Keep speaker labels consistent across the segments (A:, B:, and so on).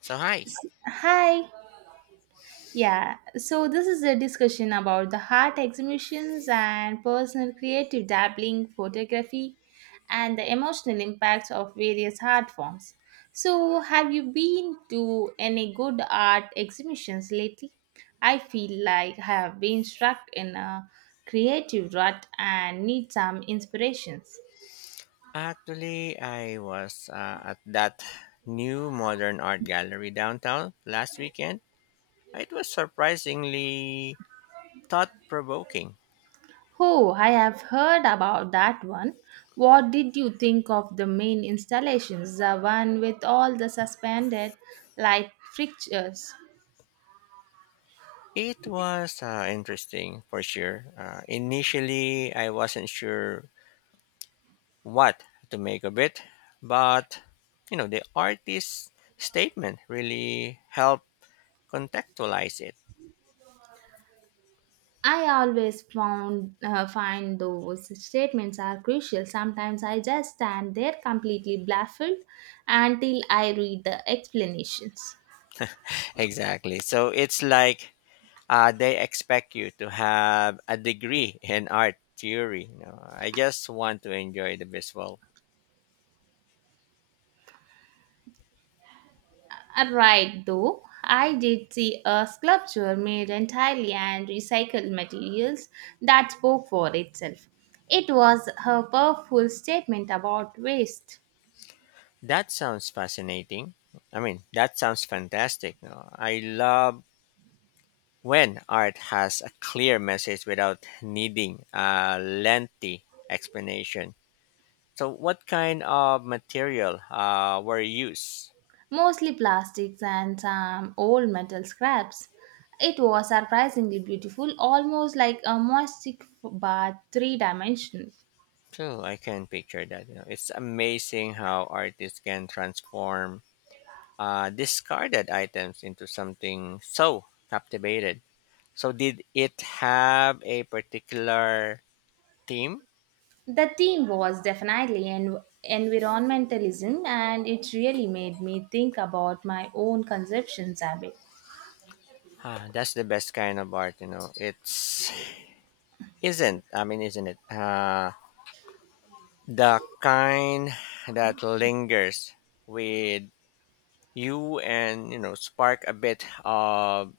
A: So hi.
B: Hi. Yeah, so this is a discussion about the art exhibitions and personal creative dabbling, photography, and the emotional impacts of various art forms. So, have you been to any good art exhibitions lately? I feel like I have been stuck in a creative rut and need some inspirations.
A: Actually, I was at that new modern art gallery downtown last weekend. It was surprisingly thought-provoking.
B: Oh, I have heard about that one. What did you think of the main installations, the one with all the suspended light fixtures?
A: It was interesting for sure. Initially, I wasn't sure what to make of it, but the artist's statement really helped contextualize it.
B: I always found find those statements are crucial. Sometimes I just stand there completely baffled until I read the explanations.
A: Exactly. So it's like they expect you to have a degree in art theory. I just want to enjoy the visual.
B: Right, though, I did see a sculpture made entirely and recycled materials that spoke for itself. It was a powerful statement about waste,
A: That sounds fascinating. I mean, that sounds fantastic. No, I love when art has a clear message without needing a lengthy explanation. So, what kind of material were used?
B: mostly plastics and some old metal scraps. It was surprisingly beautiful, almost like a moistic but three dimensional.
A: True, I can picture that. It's amazing how artists can transform discarded items into something so captivated. So, did it have a particular theme?
B: The theme was definitely environmentalism, and it really made me think about my own conceptions a bit.
A: Ah, that's the best kind of art. It's Isn't. I mean, isn't it? The kind that lingers with you and spark a bit of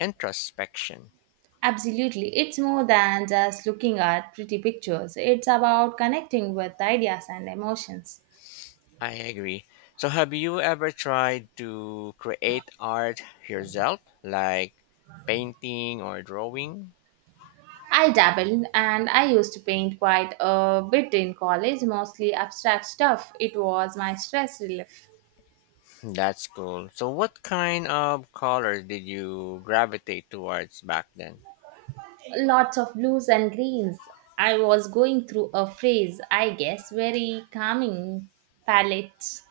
A: introspection.
B: Absolutely. It's more than just looking at pretty pictures, it's about connecting with ideas and emotions.
A: I agree. So, have you ever tried to create art yourself, like painting or drawing?
B: I dabble and I used to paint quite a bit in college, mostly abstract stuff. It was my stress relief.
A: That's cool. So, what kind of colors did you gravitate towards back then?
B: Lots of blues and greens. I was going through a phase, I guess, very calming palette.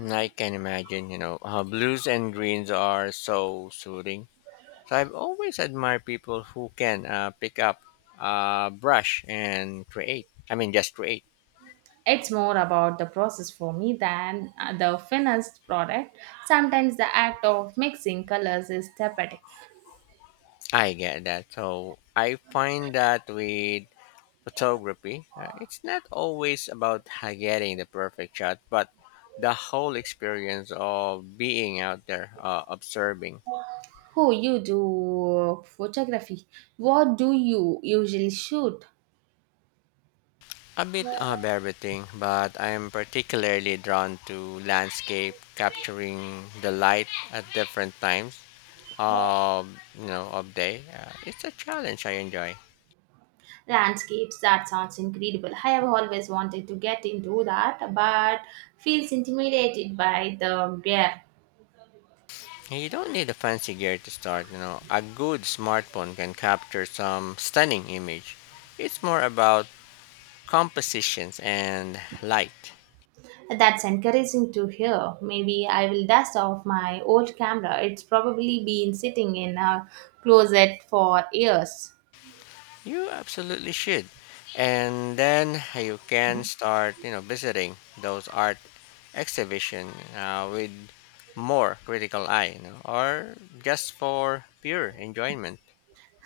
A: I can imagine, blues and greens are so soothing. So, I've always admired people who can pick up a brush and create. I mean, just create.
B: It's more about the process for me than the finished product. Sometimes the act of mixing colors is therapeutic.
A: I get that. So, I find that with photography, it's not always about getting the perfect shot, but the whole experience of being out there observing.
B: Who you do photography? What do you usually shoot?
A: A bit of everything, but I am particularly drawn to landscape, capturing the light at different times of you know of day. It's a challenge I enjoy.
B: Landscapes, that sounds incredible. I have always wanted to get into that, but feels intimidated by the glare.
A: You don't need a fancy gear to start. A good smartphone can capture some stunning image. It's more about compositions and light.
B: That's encouraging to hear. Maybe I will dust off my old camera. It's probably been sitting in a closet for years.
A: You absolutely should. And then you can start, visiting those art exhibition with more critical eye, or just for pure enjoyment.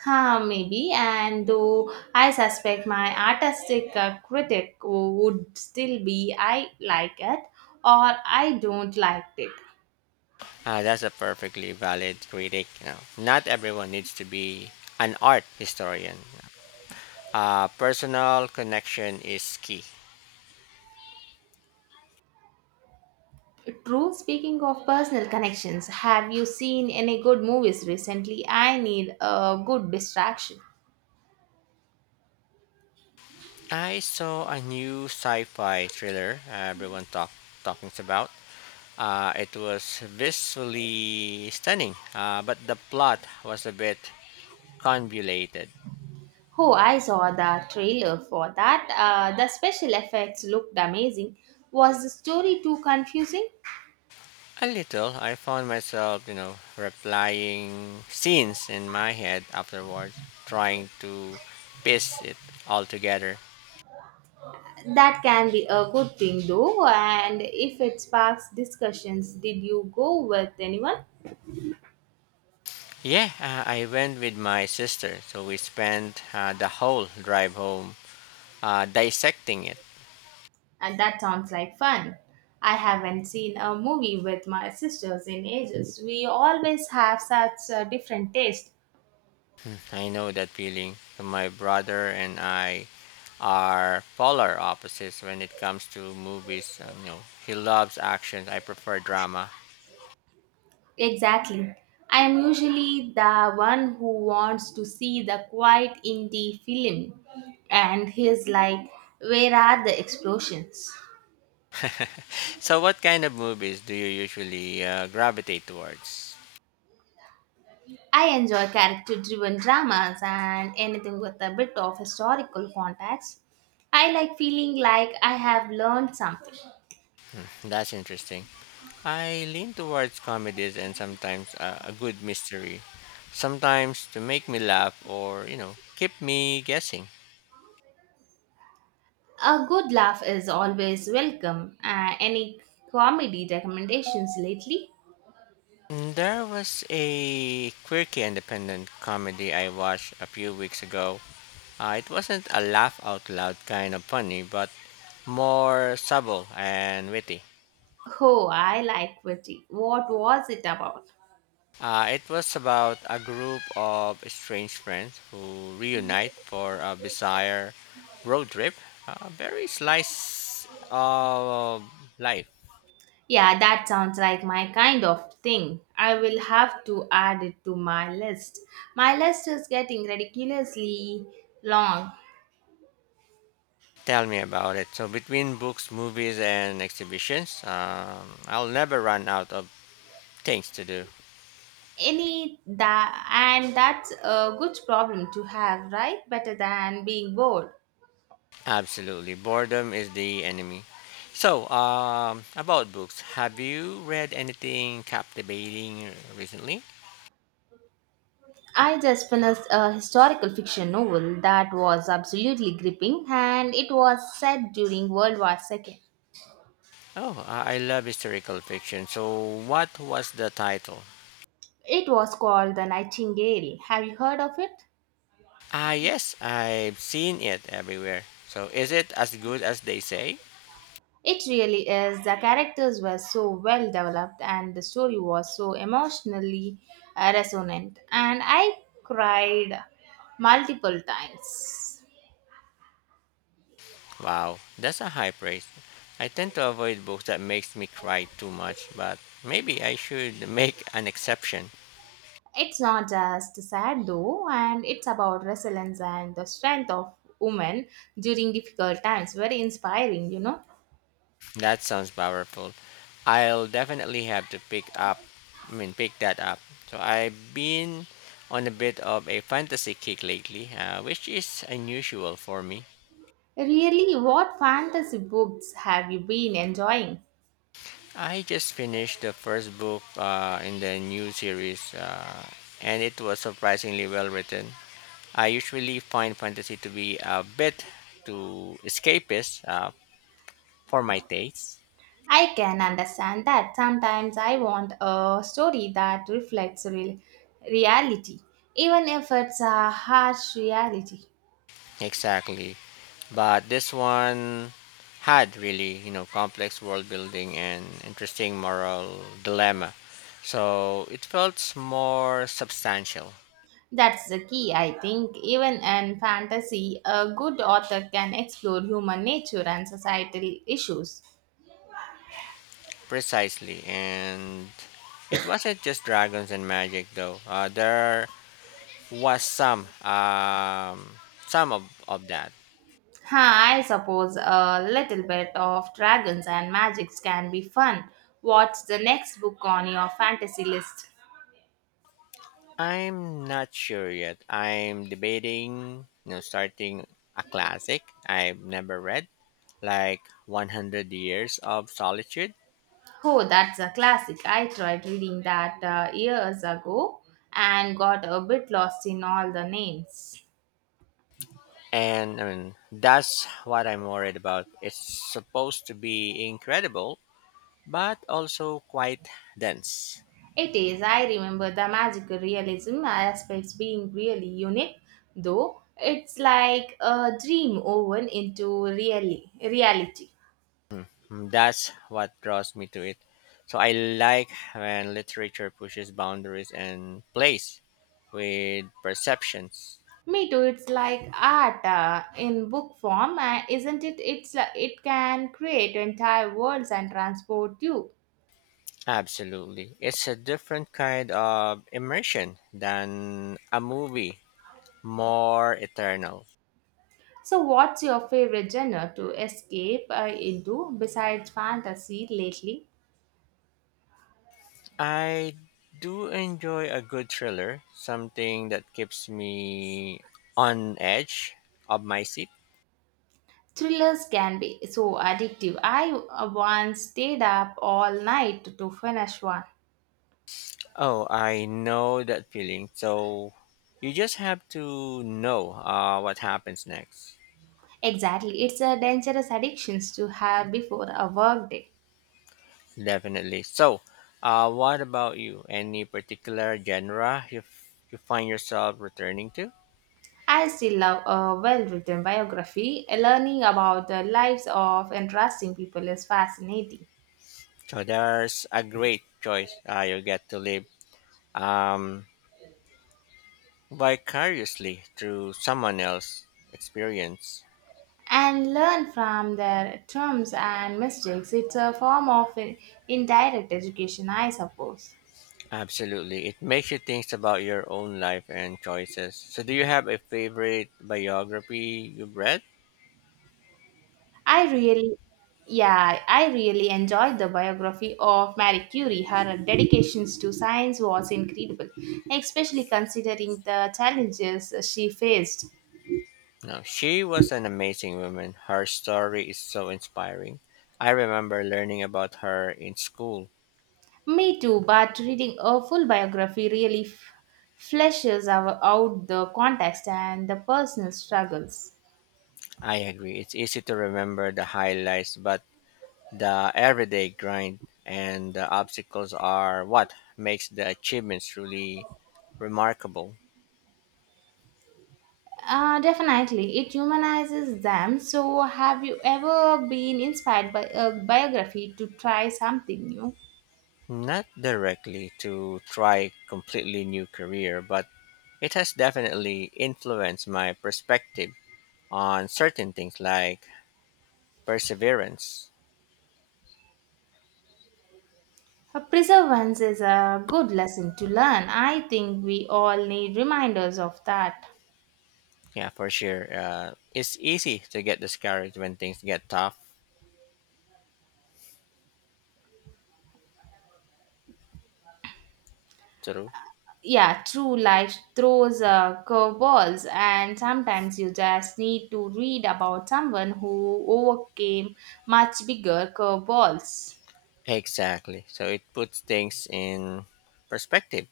B: Huh, maybe, and though I suspect my artistic would still be I like it or I don't like it.
A: That's a perfectly valid critic. Not everyone needs to be an art historian. Personal connection is key.
B: True, speaking of personal connections, have you seen any good movies recently? I need a good distraction.
A: I saw a new sci-fi thriller everyone talking about. It was visually stunning, but the plot was a bit convoluted.
B: Oh, I saw the trailer for that. The special effects looked amazing. Was the story too confusing?
A: A little, I found myself, replying scenes in my head afterwards, trying to piece it all together.
B: That can be a good thing though, and if it sparks discussions, did you go with anyone?
A: Yeah, I went with my sister, so we spent the whole drive home dissecting it.
B: And that sounds like fun. I haven't seen a movie with my sisters in ages. We always have such a different taste.
A: I know that feeling. So my brother and I are polar opposites when it comes to movies. He loves action. I prefer drama.
B: Exactly. I am usually the one who wants to see the quiet indie film, and he's like, where are the explosions?
A: So, what kind of movies do you usually gravitate towards?
B: I enjoy character driven dramas and anything with a bit of historical context. I like feeling like I have learned something.
A: That's interesting. I lean towards comedies and sometimes a good mystery. Sometimes to make me laugh or keep me guessing.
B: A good laugh is always welcome. Any comedy recommendations lately?
A: There was a quirky independent comedy I watched a few weeks ago. It wasn't a laugh out loud kind of funny, but more subtle and witty.
B: Oh, I like witty. What was it about?
A: It was about a group of strange friends who reunite for a bizarre road trip, a very slice of life.
B: Yeah, that sounds like my kind of thing. I will have to add it to my list. My list is getting ridiculously long.
A: Tell me about it. So, between books, movies, and exhibitions, I'll never run out of things to do.
B: Any that and that's a good problem to have, right? Better than being bored.
A: Absolutely. Boredom is the enemy. So, about books, have you read anything captivating recently?
B: I just finished a historical fiction novel that was absolutely gripping, and it was set during World War II.
A: Oh, I love historical fiction. So, what was the title?
B: It was called The Nightingale. Have you heard of it?
A: Ah, yes, I've seen it everywhere. So, is it as good as they say?
B: It really is. The characters were so well developed and the story was so emotionally resonant, and I cried multiple times.
A: Wow, that's a high praise. I tend to avoid books that makes me cry too much, but maybe I should make an exception.
B: It's not just sad though, and it's about resilience and the strength of women during difficult times. Very inspiring, you know.
A: That sounds powerful. I'll definitely have to I mean, pick that up. So, I've been on a bit of a fantasy kick lately, which is unusual for me.
B: Really, what fantasy books have you been enjoying?
A: I just finished the first book in the new series, and it was surprisingly well written. I usually find fantasy to be a bit too escapist for my taste.
B: I can understand that. Sometimes I want a story that reflects real reality, even if it's a harsh reality.
A: Exactly, but this one had really complex world building and interesting moral dilemma, so it felt more substantial.
B: That's the key, I think. Even in fantasy, a good author can explore human nature and societal issues.
A: Precisely, and it wasn't just dragons and magic though. There was some of that.
B: Huh, I suppose a little bit of dragons and magics can be fun. What's the next book on your fantasy list?
A: I'm not sure yet. I'm debating, starting a classic I've never read, like 100 Years of Solitude.
B: Oh, that's a classic. I tried reading that years ago and got a bit lost in all the names.
A: And I mean that's what I'm worried about. It's supposed to be incredible but also quite dense.
B: It is. I remember the magical realism aspects being really unique, though. It's like a dream woven into really reality.
A: That's what draws me to it. So I like when literature pushes boundaries and plays with perceptions.
B: Me too. It's like art in book form, isn't it? It can create entire worlds and transport you.
A: Absolutely. It's a different kind of immersion than a movie, more eternal.
B: So, what's your favorite genre to escape into besides fantasy lately?
A: I do enjoy a good thriller, something that keeps me on edge of my seat.
B: Thrillers can be so addictive. I once stayed up all night to finish one.
A: Oh, I know that feeling. So you just have to know what happens next.
B: Exactly, it's a dangerous addictions to have before a work day.
A: Definitely. So, what about you? Any particular genre you find yourself returning to?
B: I still love a well written biography. Learning about the lives of interesting people is fascinating.
A: So there's a great choice. You get to live um, vicariously through someone else's experience.
B: And learn from their terms and mistakes. It's a form of indirect education, I suppose.
A: Absolutely. It makes you think about your own life and choices. So do you have a favorite biography you've read?
B: I really, yeah, I really enjoyed the biography of Marie Curie. Her dedications to science was incredible, especially considering the challenges she faced.
A: No, she was an amazing woman. Her story is so inspiring. I remember learning about her in school.
B: Me too, but reading a full biography really fleshes our, out the context and the personal struggles.
A: I agree. It's easy to remember the highlights, but the everyday grind and the obstacles are what makes the achievements really remarkable.
B: Definitely, it humanizes them. So, have you ever been inspired by a biography to try something new?
A: Not directly to try completely new career, but it has definitely influenced my perspective on certain things like perseverance.
B: Perseverance is a good lesson to learn. I think we all need reminders of that.
A: Yeah, for sure. It's easy to get discouraged when things get tough. True.
B: Yeah, true. Life throws curveballs, and sometimes you just need to read about someone who overcame much bigger curveballs.
A: Exactly. So it puts things in perspective.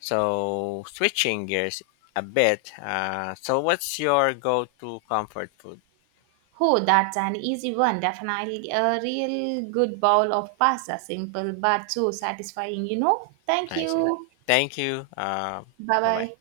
A: So switching gears a bit. So what's your go-to comfort food?
B: Oh, that's an easy one. Definitely a real good bowl of pasta, simple but so satisfying, you know. Thank
A: I see.
B: you.
A: Thank you.
B: Bye
A: Bye
B: bye.
A: bye.